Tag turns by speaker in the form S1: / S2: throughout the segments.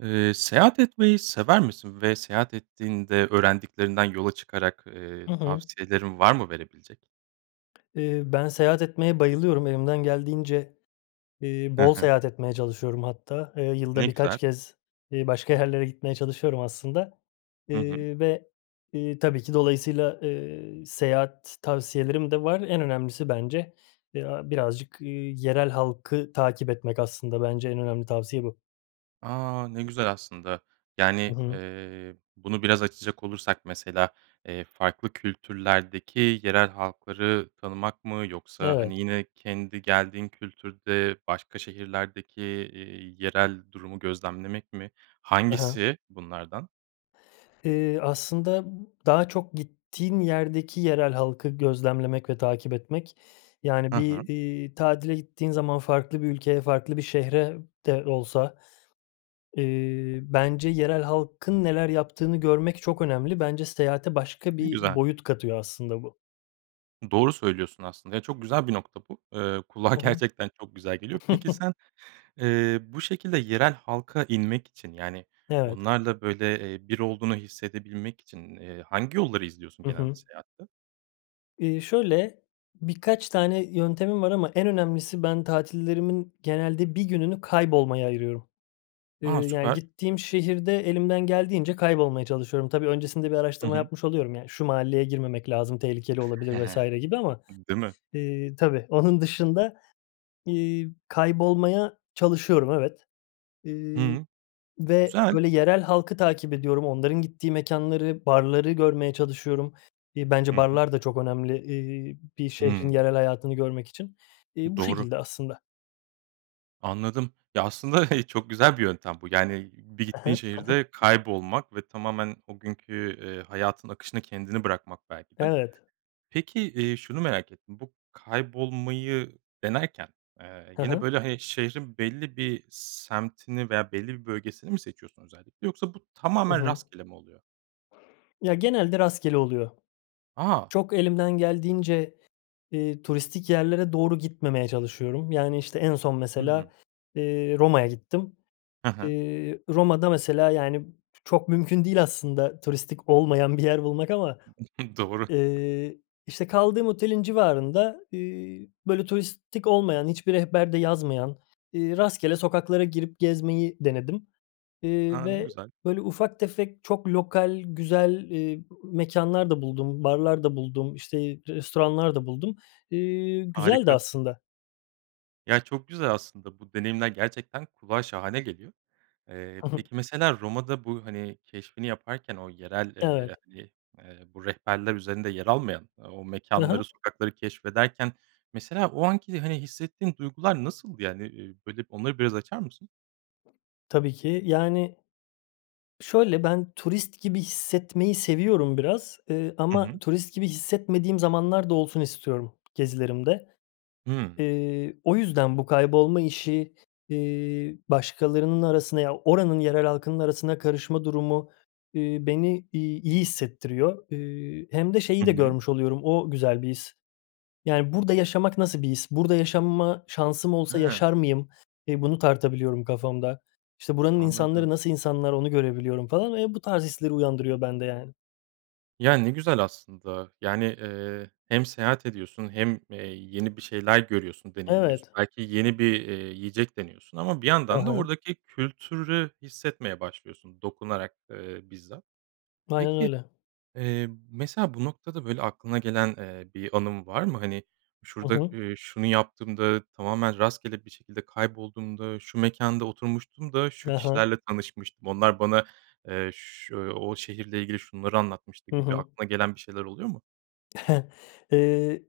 S1: Eee, seyahat etmeyi sever misin ve seyahat ettiğinde öğrendiklerinden yola çıkarak, eee,
S2: Hı hı.
S1: tavsiyelerin var mı verebilecek?
S2: Eee, ben seyahat etmeye bayılıyorum. Elimden geldiğince, eee,
S1: Hı
S2: bol
S1: hı.
S2: seyahat etmeye çalışıyorum hatta. Eee, yılda
S1: Ne
S2: birkaç
S1: güzel.
S2: kez, eee, başka yerlere gitmeye çalışıyorum aslında.
S1: Hı hı.
S2: Eee, ve, iii, tabii ki dolayısıyla, eee, seyahat tavsiyelerim de var. En önemlisi bence, eee, a birazcık, eee, yerel halkı takip etmek aslında. Bence en önemli tavsiye bu.
S1: A, ne güzel aslında.
S2: Hı
S1: Yani,
S2: hı.
S1: eee, bunu biraz açacak olursak mesela, eee, farklı kültürlerdeki yerel halkları tanımak mı? Yoksa,
S2: Evet.
S1: hani, yine kendi geldiğin kültürde başka şehirlerdeki, eee, yerel durumu gözlemlemek mi?
S2: Ha ha.
S1: Hangisi bunlardan?
S2: Eee, aslında daha çok gittiğim yerdeki yerel halkı gözlemlemek ve takip etmek. Yani
S1: Hı
S2: bir,
S1: hı.
S2: iii, tatile gittiğin zaman farklı bir ülkeye, farklı bir şehire de olsa, eee, bence yerel halkın neler yaptığını görmek çok önemli. Bence seyahate başka
S1: Ne
S2: bir
S1: güzel.
S2: boyut katıyor aslında bu.
S1: Doğru söylüyorsun aslında ya, çok güzel bir nokta bu, eee, kulağa
S2: Hı hı.
S1: gerçekten çok güzel geliyor. Peki, sen, eee, bu şekilde yerel halka inmek için, yani
S2: Evet.
S1: onlarla böyle, eee, bir olduğunu hissedebilmek için, ııı, hangi yolları izliyorsun
S2: Hı
S1: genelde
S2: hı.
S1: seyahatte?
S2: Iıı, şöyle: Birkaç tane yöntemim var ama en önemlisi, ben tatillerimin genelde 1 gününü kaybolmaya ayırıyorum. Eee,
S1: A!
S2: yani,
S1: Süper.
S2: gittiğim şehirde elimden geldiğince kaybolmaya çalışıyorum. Tabii, öncesinde bir
S1: Hı
S2: araştırma
S1: hı.
S2: yapmış oluyorum, yani, "Şu mahalleye girmemek lazım, tehlikeli olabilir." vs. gibi ama,
S1: Değil mi?
S2: ııı, tabii. Onun dışında, iii, kaybolmaya çalışıyorum, evet. Iıı,
S1: Hı.
S2: ve,
S1: Güzel.
S2: böyle, yerel halkı takip ediyorum, onların gittiği mekânları, barları görmeye çalışıyorum. İii, bence
S1: Hı hı.
S2: barlar da çok önemli, ııı, bir şehrin
S1: Hımm.
S2: yerel hayatını görmek için. İii, bu
S1: Doğru.
S2: şekilde aslında.
S1: Anladım. Ya, aslında çok güzel bir yöntem bu. Yani bir
S2: Hı
S1: gittiğin
S2: hı.
S1: şehirde kaybolmak ve tamamen o günkü, eee, hayatın akışına kendini bırakmak, belki de.
S2: Evet.
S1: Peki, iii, şunu merak ettim, bu kaybolmayı denerken, eee,
S2: Hı
S1: yine,
S2: hı.
S1: böyle, he şehrin belli bir semtini veya belli bir bölgesini mi seçiyorsun özellikle? Yoksa bu
S2: Hı
S1: tamamen
S2: hı.
S1: rastgele mi oluyor?
S2: Ya, genelde rastgele oluyor.
S1: A!
S2: Çok elimden geldiğince, ııı, turistik yerlere doğru gitmemeye çalışıyorum. Yani, işte, en son,
S1: Hı hı.
S2: mesela, ııı, Roma'ya gittim.
S1: Hı hı.
S2: Iıı, Roma'da, mesela, yani, çok mümkün değil aslında turistik olmayan bir yer bulmak ama,
S1: Doğru.
S2: ııı, işte, kaldığım otelin civarında, ııı, böyle, turistik olmayan, hiçbir rehberde yazmayan, ııı, rastgele sokaklara girip gezmeyi denedim. Eee,
S1: A! Ne
S2: ve,
S1: güzel.
S2: böyle, ufak tefek, çok lokal, güzel, ııı, mekânlar da buldum, barlar da buldum, işte, restoranlar da buldum. İii, güzeldi
S1: Harika.
S2: aslında.
S1: Ya, çok güzel aslında bu deneyimler gerçekten kulağa şahane geliyor. Eee,
S2: Hı hı.
S1: peki mesela Roma'da bu, hani, keşfini yaparken o yerel,
S2: Evet.
S1: eee, hani, eee, bu rehberler üzerinde yer almayan o
S2: Hı hı.
S1: mekânları, sokakları keşfederken mesela o anki, hani, hissettiğin duygular nasıldı? Yani, eee, böyle, onları biraz açar mısın?
S2: Tabii ki. Yani, şöyle, ben turist gibi hissetmeyi seviyorum biraz, eee,
S1: Hı hı.
S2: ama turist gibi hissetmediğim zamanlar da olsun istiyorum gezilerimde.
S1: Hı.
S2: Eee, o yüzden bu kaybolma işi, eee, başkalarının arasına ya, oranın yerel halkının arasına karışma durumu, eee, beni, iii, iyi hissettiriyor. Eee, hem de şeyi
S1: Hı
S2: de
S1: hı.
S2: görmüş oluyorum, o güzel bir his. Yani, burada yaşamak nasıl bir his? Burada yaşama şansım olsa
S1: Hıı.
S2: yaşar mıyım? Eee, bunu tartabiliyorum kafamda. İşte, buranın insanları,
S1: Anladım.
S2: nasıl insanlar onu görebiliyorum falan ve bu tarz hisleri uyandırıyor bende, yani.
S1: Ya, ne güzel aslında, yani, eee, hem seyahat ediyorsun hem, eee, yeni bir şeyler görüyorsun, deneyimliyorsun.
S2: Evet.
S1: Belki yeni bir, eee, yiyecek deniyorsun ama bir
S2: Hı
S1: yandan da
S2: hı.
S1: oradaki kültürü hissetmeye başlıyorsun. Dokunarak, eee, bizzat.
S2: Aynen
S1: Peki,
S2: öyle.
S1: eee, mesela bu noktada, böyle, aklına gelen, eee, bir anın var mı? Hani,
S2: Hı
S1: "şurada,
S2: hı.
S1: iii, şunu yaptığımda, tamamen rastgele bir şekilde kaybolduğumda, şu mekânda oturmuştum da şu
S2: Hı hı.
S1: kişilerle tanışmıştım, onlar bana, eee, ş o şehirle ilgili şunları anlatmıştı"
S2: Hı
S1: gibi
S2: hı.
S1: aklına gelen bir şeyler oluyor mu?
S2: Eee,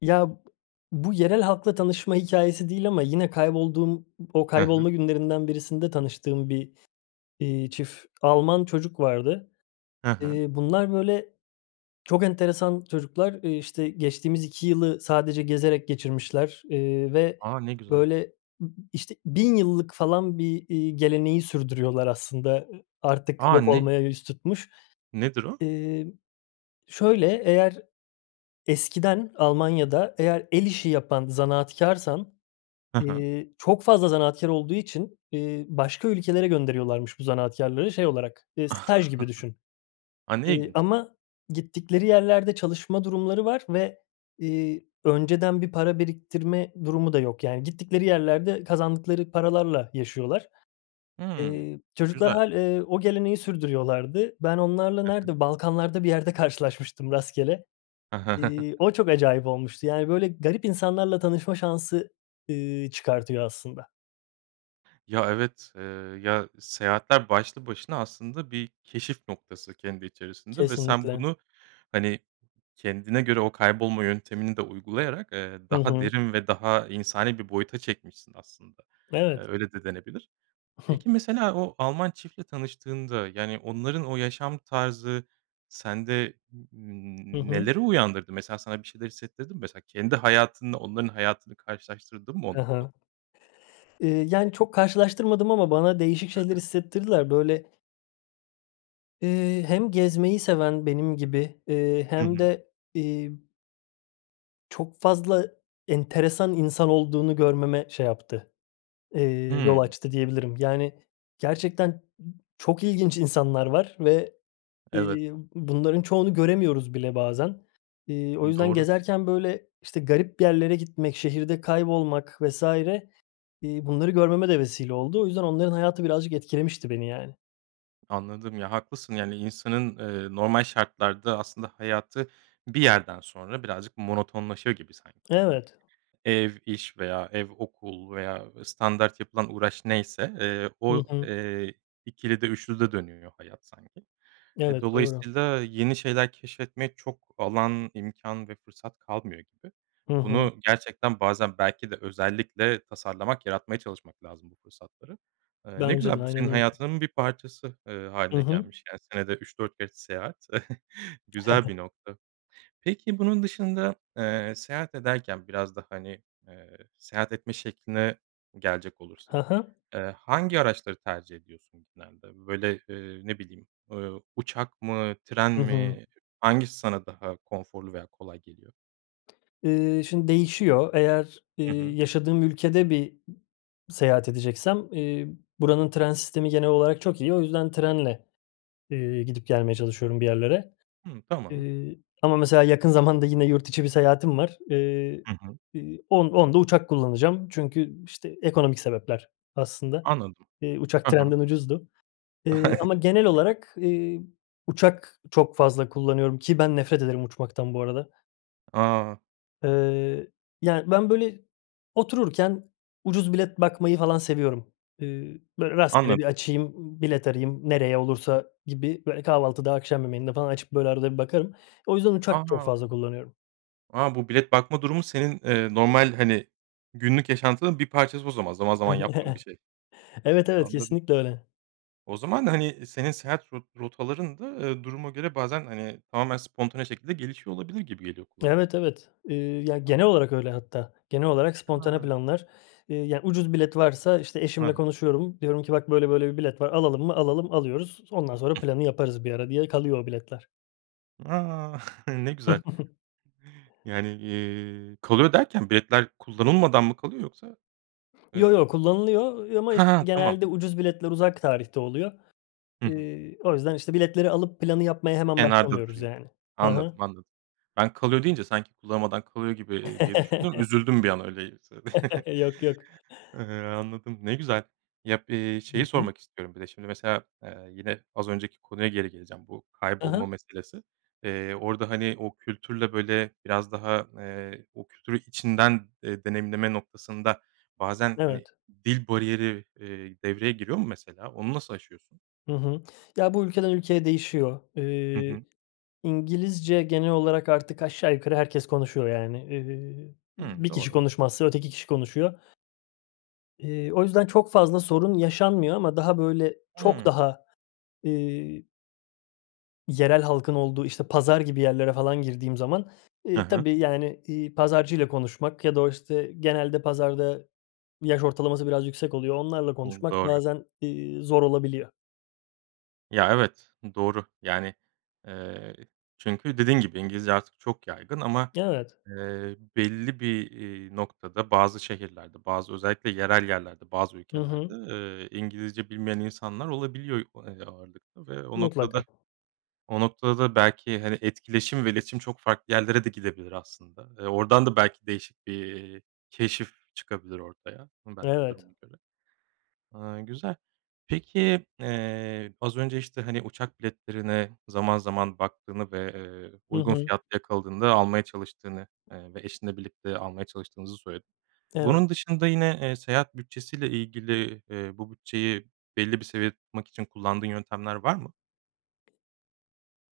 S2: ya, b bu yerel halkla tanışma hikâyesi değil ama yine kaybolduğum, o
S1: Hı hı.
S2: kaybolma günlerinden birisinde tanıştığım bir, iii, çift Alman çocuk vardı.
S1: He he.
S2: Eee, bunlar, böyle, çok enteresan çocuklar, eee, işte, geçtiğimiz 2 yılı sadece gezerek geçirmişler, eee, ve,
S1: A! Ne güzel.
S2: böyle, ı ı işte, 1.000 yıllık falan bir, iii, geleneği sürdürüyorlar aslında. I artık
S1: A!
S2: yok
S1: Ne?
S2: olmaya yüz tutmuş.
S1: Nedir o?
S2: İii, şöyle, eğer, eskiden Almanya'da eğer el işi yapan zanaatkârsan,
S1: Hı hı.
S2: eee, çok fazla zanaatkâr olduğu için, eee, başka ülkelere gönderiyorlarmış bu zanaatkârları şey olarak, eee, staj gibi düşün,
S1: A! Ne
S2: eee,
S1: ilginç.
S2: ama gittikleri yerlerde çalışma durumları var. Ve, iii, önceden bir para biriktirme durumu da yok, yani, gittikleri yerlerde kazandıkları paralarla yaşıyorlar.
S1: Hıı.
S2: Eee, çocuklar
S1: Güzel.
S2: hâl eee, o geleneği sürdürüyorlardı. Ben onlarla
S1: Hı hı.
S2: nerede, balkanlarda bir yerde karşılaşmıştım rastgele. İii, o çok acayip olmuştu, yani, böyle, garip insanlarla tanışma şansı, ııı, çıkartıyor aslında.
S1: Ya, evet. Eee, ya, seyahatler başlı başına aslında bir keşif noktası kendi içerisinde ve sen
S2: Kesinlikle.
S1: bunu, hani, kendine göre o kaybolma yöntemini de uygulayarak, eee,
S2: Hı
S1: daha
S2: hı.
S1: derin ve daha insani bir boyuta çekmişsin aslında. Eee,
S2: Evet.
S1: öyle de denebilir. Peki, mesela o Alman çiftle tanıştığında, yani, onların o yaşam tarzı sende
S2: Hı
S1: n
S2: hı.
S1: neleri uyandırdı? Mesela sana bir şeyler hissettirdi mi? Mesela kendi hayatınla onların hayatını karşılaştırdın mı o
S2: He he.
S1: noktada?
S2: İii, yani, çok karşılaştırmadım ama bana değişik şeyler hissettirdiler. Böyle eee, hem gezmeyi seven benim gibi, eee,
S1: Hı
S2: hem
S1: hı.
S2: de, iii çok fazla enteresan insan olduğunu görmeme şey yaptı, eee, yol
S1: Hıı.
S2: açtı, diyebilirim. Yani, gerçekten çok ilginç insanlar var ve,
S1: Evet.
S2: iii, bunların çoğunu göremiyoruz bile bazen. İii, o
S1: Hıı,
S2: yüzden
S1: doğru.
S2: gezerken böyle, işte, garip yerlere gitmek, şehirde kaybolmak vs. iii, bunları görmeme de vesile oldu. O yüzden onların hayatı birazcık etkilemişti beni yani.
S1: Anladım. Ya, haklısın, yani, insanın, eee, normal şartlarda aslında hayatı bir yerden sonra birazcık monotonlaşıyor gibi sanki. Yani
S2: Evet.
S1: ev, iş veya ev, okul veya standart yapılan uğraş neyse, eee,
S2: Hı
S1: o,
S2: hı.
S1: eee, ikilide, üçlüde dönüyor hayat sanki. E,
S2: Evet, doğru.
S1: dolayısıyla yeni şeyler keşfetmek çok alan, imkân ve fırsat kalmıyor gibi.
S2: Hı hı.
S1: Bunu gerçekten bazen belki de özellikle tasarlamak, yaratmaya çalışmak lazım bu fırsatları. Eee, ne
S2: Bence de,
S1: güzel, bu senin
S2: aynen öyle.
S1: hayatının bir parçası, eee,
S2: Hı
S1: hâline
S2: hı.
S1: gelmiş. Yani, senede 3-4 kez seyahat güzel bir nokta. Peki, bunun dışında, eee, seyahat ederken biraz da, hani, eee, seyahat etme şekline gelecek olursak,
S2: He he.
S1: eee, hangi araçları tercih ediyorsun genelde? Böyle, ııı, ne bileyim, eee, uçak mı, tren
S2: Hı hı.
S1: mi hangisi sana daha konforlu veya kolay geliyor?
S2: Iıı, şimdi değişiyor. Eğer, ııı,
S1: Hı hı.
S2: yaşadığım ülkede bir seyahat edeceksem, eee, buranın tren sistemi genel olarak çok iyi. O yüzden trenle, ııı, gidip gelmeye çalışıyorum bir yerlere,
S1: Hıı, tamam.
S2: ııı, ama mesela yakın zamanda yine yurt içi bir seyahatim var. Iıı,
S1: Hı hı.
S2: ııı, on onda uçak kullanacağım. Çünkü, işte, ekonomik sebepler aslında.
S1: Anladım.
S2: Iıı, uçak
S1: Hı hı.
S2: trenden ucuzdu. Iıı, ama genel olarak, ııı, uçak çok fazla kullanıyorum ki ben nefret ederim uçmaktan bu arada.
S1: A!
S2: Eee, yani, ben, böyle, otururken ucuz bilet bakmayı falan seviyorum. Eee, böyle, rastgele bir
S1: Anladım.
S2: açayım, bilet arayayım nereye olursa gibi, böyle, kahvaltıda, akşam yemeğinde falan açıp, böyle, arada bir bakarım. O yüzden uçak çok
S1: A!
S2: fazla kullanıyorum.
S1: A, bu bilet bakma durumu senin, eee, normal, hani, günlük yaşantının bir parçası o zaman. Zaman zaman yaptığın bir şey.
S2: Evet,
S1: A
S2: evet.
S1: anladım.
S2: Kesinlikle öyle.
S1: O zaman, hani, senin seyahat rot rotaların da, eee, duruma göre bazen, hani, tamamen spontane şekilde gelişiyor olabilir gibi geliyor kulağa.
S2: Evet, evet. Eee, ya, genel
S1: Anladım.
S2: olarak öyle hatta. Genel olarak spontane
S1: Tamam.
S2: planlar, eee, ya, ucuz bilet varsa, işte,
S1: Heh.
S2: eşimle konuşuyorum diyorum ki: "Bak, böyle böyle bir bilet var, alalım mı? Alalım." alıyoruz. Ondan sonra planı yaparız bir ara diye kalıyor o biletler.
S1: A! Ne güzel. Yani, eee, "kalıyor" derken, biletler kullanılmadan mı kalıyor yoksa?
S2: Yo,
S1: Eee
S2: yo, kullanılıyor. Eee, ama,
S1: Ha,
S2: işte,
S1: ha, tamam.
S2: genelde ucuz biletler uzak tarihte oluyor.
S1: Hı hı.
S2: Eee, o yüzden, işte, biletleri alıp planı yapmaya hemen
S1: Kenarda
S2: başlamıyoruz,
S1: duruyor.
S2: yani. Hı hı.
S1: Anladım, anladım. Ben, "kalıyor" deyince sanki kullanmadan kalıyor gibi, eee, diye düşündüm. Üzüldüm bir an öyleyse
S2: Yok, yok.
S1: Eee, anladım. Ne güzel. Ya, b eee,
S2: Hı
S1: şeyi
S2: hı.
S1: sormak istiyorum bir de şimdi mesela, eee, yine az önceki konuya geri geleceğim, bu
S2: Ha
S1: kaybolma
S2: ha.
S1: meselesi. Eee, orada, hani, o kültürle, böyle, biraz daha, eee o kültürü içinden, eee, deneyimleme noktasında, bazen,
S2: Evet.
S1: hani, dil bariyeri, eee, devreye giriyor mu mesela, onu nasıl aşıyorsun?
S2: Hı hı. Ya, bu ülkeden ülkeye değişiyor.
S1: Hı
S2: Eee,
S1: hı.
S2: İngilizce genel olarak artık aşağı yukarı herkes konuşuyor yani. Eee,
S1: Hımm.
S2: bir kişi
S1: Doğru.
S2: konuşmazsa öteki kişi konuşuyor. Eee, o yüzden çok fazla sorun yaşanmıyor ama daha, böyle, çok
S1: Hımm.
S2: daha, eee yerel halkın olduğu, işte, pazar gibi yerlere falan girdiğim zaman,
S1: Ha
S2: eee,
S1: ha.
S2: tabii, yani, iii, pazarcıyla konuşmak ya da o, işte, genelde pazarda yaş ortalaması biraz yüksek oluyor. Onlarla
S1: Umm.
S2: konuşmak
S1: Doğru.
S2: bazen, iii, zor olabiliyor.
S1: Ya, evet, doğru. Yani, eee, çünkü dediğin gibi, İngilizce artık çok yaygın ama,
S2: Evet.
S1: eee, belli bir, eee, noktada, bazı şehirlerde, bazı özellikle yerel yerlerde, bazı
S2: Hı
S1: ülkelerde,
S2: hı.
S1: eee, İngilizce bilmeyen insanlar olabiliyor, eee, ağırlıkta ve o noktada
S2: Mutlaka.
S1: o noktada da belki, hani, etkileşim ve iletişim çok farklı yerlere de gidebilir aslında. Eee, oradan da belki değişik bir keşif çıkabilir ortaya. Hımm, belki
S2: Evet.
S1: duruma göre. Aaa, güzel. Peki, eee, az önce, işte, hani, uçak biletlerine zaman zaman baktığını ve, eee,
S2: Hı
S1: uygun
S2: hı.
S1: fiyatlı yakaladığında almaya çalıştığını, eee, ve eşinle birlikte almaya çalıştığınızı söyledin.
S2: Evet.
S1: Bunun dışında yine, eee, seyahat bütçesiyle ilgili, eee, bu bütçeyi belli bir seviyede tutmak için kullandığın yöntemler var mı?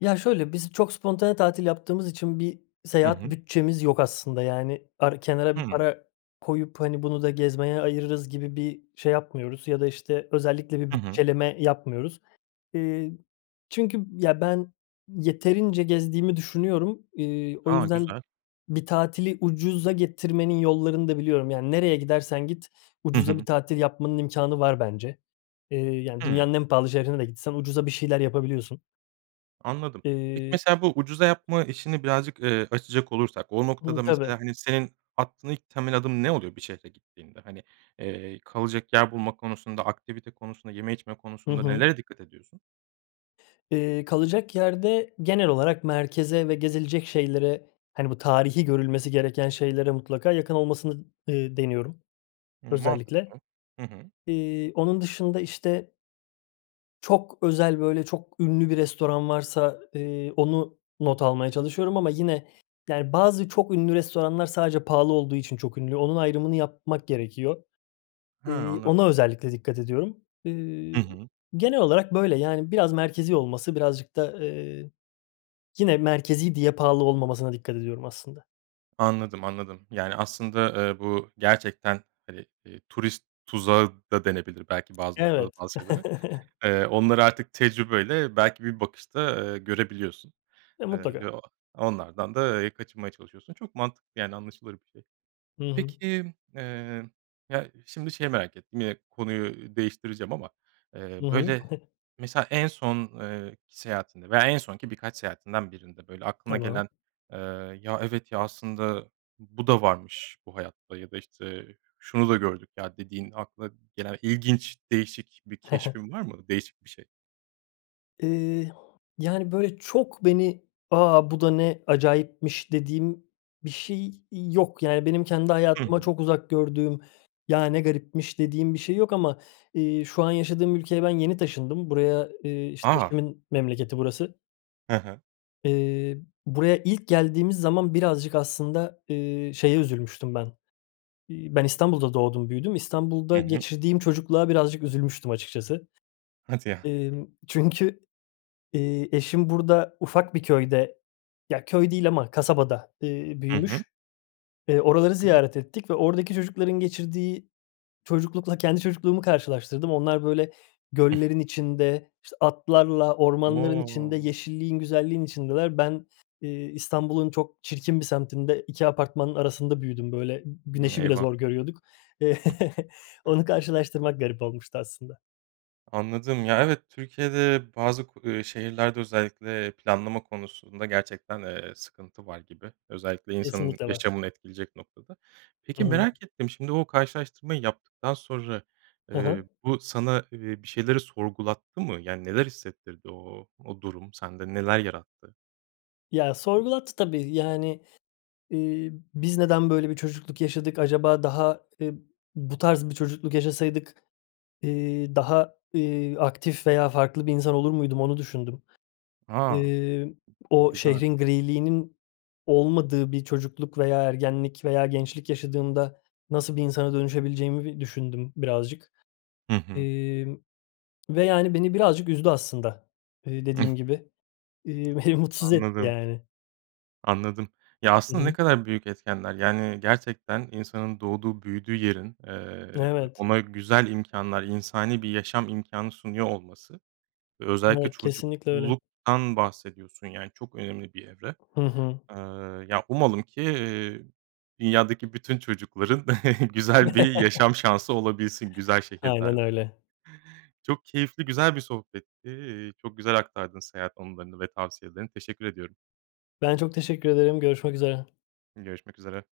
S2: Ya şöyle, biz çok spontane tatil yaptığımız için bir
S1: Hı
S2: seyahat
S1: hı.
S2: bütçemiz yok aslında. Yani par kenara bir
S1: Hımm.
S2: para koyup, hani, "Bunu da gezmeye ayırırız." gibi bir şey yapmıyoruz ya da, işte, özellikle bir
S1: Hı hı.
S2: bütçeleme yapmıyoruz. Eee, çünkü ya, ben yeterince gezdiğimi düşünüyorum, iii, o
S1: A.
S2: yüzden
S1: Güzel.
S2: bir tatili ucuza getirmenin yollarını da biliyorum. Yani nereye gidersen git,
S1: Hı
S2: ucuza bir
S1: hı.
S2: tatil yapmanın imkânı var bence. Eee, yani
S1: Hımm.
S2: dünyanın en pahalı şehrine de gitsen ucuza bir şeyler yapabiliyorsun.
S1: Anladım, peki,
S2: Eee
S1: mesela, bu ucuza yapma işini birazcık, eee, açacak olursak o
S2: Hımm.
S1: noktada
S2: Tabii.
S1: mesela, hani, senin aklına ilk temel adım ne oluyor bir şehre gittiğinde? Hani, eee, kalacak yer bulma konusunda, aktivite konusunda, yeme içme
S2: Hı
S1: konusunda
S2: hı.
S1: nelere dikkat ediyorsun?
S2: Eee, kalacak yerde genel olarak merkeze ve gezilecek şeylere, hani, bu tarihî görülmesi gereken şeylere mutlaka yakın olmasını, eee, deniyorum, özellikle.
S1: Mantıklı. Hı hı.
S2: Eee, onun dışında, işte çok özel, böyle, çok ünlü bir restoran varsa, eee, onu not almaya çalışıyorum ama yine, yani, bazı çok ünlü restoranlar sadece pahalı olduğu için çok ünlü, onun ayrımını yapmak gerekiyor.
S1: Hıı.
S2: Eee,
S1: Anladım.
S2: ona özellikle dikkat ediyorum.
S1: Hı
S2: Iıı,
S1: hı.
S2: genel olarak böyle, yani, biraz merkezî olması, birazcık da, eee, yine merkezî diye pahalı olmamasına dikkat ediyorum aslında.
S1: Anladım, anladım. Yani, aslında, eee, bu gerçekten, hani, eee, "turist tuzağı" da denebilir belki bazı noktada
S2: Evet.
S1: bazı şeylere. Eee, onları artık tecrübeyle, belki, bir bakışta, eee, görebiliyorsun,
S2: E,
S1: eee, ve
S2: mutlaka.
S1: o onlardan da, eee, kaçınmaya çalışıyorsun. Çok mantıklı, yani, anlaşılır bir şey.
S2: Hı hı.
S1: Peki, eee, ya, şimdi şeyi merak ettim; yine konuyu değiştireceğim ama, eee,
S2: Hı hı.
S1: böyle, mesela, en son eee, ki seyahatinde veya en son ki birkaç seyahatinden birinde, böyle, aklına
S2: Tamam.
S1: gelen, eee, “Ya, evet ya, aslında, bu da varmış bu hayatta." ya da işte, "Şunu da gördük ya.” dediğin, aklına gelen ilginç, değişik bir keşfin var mı, değişik bir şey?
S2: Eee, yani, böyle, çok beni, "A! Bu da ne acayipmiş!" dediğim bir şey yok. Yani, benim kendi
S1: Hı
S2: hayatıma
S1: hı.
S2: çok uzak gördüğüm, "Ya, ne garipmiş!" dediğim bir şey yok ama, eee, şu an yaşadığım ülkeye ben yeni taşındım. Buraya, eee, işte,
S1: A!
S2: eşimin memleketi burası.
S1: He he.
S2: Eee, buraya ilk geldiğimiz zaman birazcık aslında, eee, şeye üzülmüştüm ben: İi, ben İstanbul'da doğdum, büyüdüm;
S1: Hı
S2: İstanbul'da
S1: hı.
S2: geçirdiğim çocukluğa birazcık üzülmüştüm açıkçası.
S1: Hadi ya.
S2: Emm, çünkü, eee, eşim burada ufak bir köyde ya, köy değil ama kasabada, eee,
S1: Hı hı.
S2: büyümüş, eee, oraları ziyaret
S1: [unintelligible]
S2: ettik ve oradaki çocukların geçirdiği çocuklukla kendi çocukluğumu karşılaştırdım. Onlar böyle, göllerin içinde, işte, atlarla, ormanların içinde,
S1: Wow.
S2: yeşilliğin, güzelliğin içindeler. Ben, eee, İstanbul'un çok çirkin bir semtinde, 2 apartmanın arasında büyüdüm. Böyle, güneşi bile
S1: Eyvah!
S2: zor görüyorduk. Onu karşılaştırmak garip olmuştu aslında.
S1: Anladım. Ya, evet, Türkiye'de bazı, ku eee, şehirlerde özellikle planlama konusunda gerçekten, eee, sıkıntı var gibi. Özellikle insanın
S2: Kesinlikle var.
S1: yaşamını etkileyecek noktada.
S2: Hı
S1: Peki,
S2: hı.
S1: merak ettim, şimdi o karşılaştırmayı yaptıktan sonra,
S2: Hı hı.
S1: eee, bu sana, eee, bir şeyleri sorgulattı mı? Yani, neler hissettirdi? O o durum sende neler yarattı?
S2: Ya, sorgulattı tabii. Yani, eee, "Biz neden böyle bir çocukluk yaşadık? Acaba daha, eee, bu tarz bir çocukluk yaşasaydık, eee, daha, eee, aktif veya farklı bir insan olur muydum?", onu düşündüm.
S1: A!
S2: Eee, o
S1: Güzel.
S2: şehrin griliğinin olmadığı bir çocukluk veya ergenlik veya gençlik yaşadığımda nasıl bir insana dönüşebileceğimi bi düşündüm birazcık,
S1: Hı hı.
S2: emm, ve, yani, beni birazcık üzdü aslında. Eee, dediğim gibi, eee, beni mutsuz etti
S1: Anladım.
S2: yani.
S1: Anladım. Ya,
S2: Hı
S1: aslında ne
S2: hı.
S1: kadar büyük etkenler. Yani gerçekten insanın doğduğu, büyüdüğü yerin, eee,
S2: Evet.
S1: ona güzel imkânlar, insani bir yaşam imkânı sunuyor olması, özellikle
S2: Evet, kesinlikle öyle.
S1: çocukluktan bahsediyorsun. Yani, çok önemli bir evre.
S2: Hı hı.
S1: Eee, ya, umalım ki, eee, dünyadaki bütün çocukların güzel bir yaşam şansı olabilsin, güzel
S2: Aynen
S1: şehirlerde.
S2: öyle.
S1: Çok keyifli, güzel bir sohbetti. Eee, çok güzel aktardın seyahat anılarını ve tavsiyelerini. Teşekkür ediyorum.
S2: Ben çok teşekkür ederim, görüşmek üzere.
S1: Görüşmek üzere.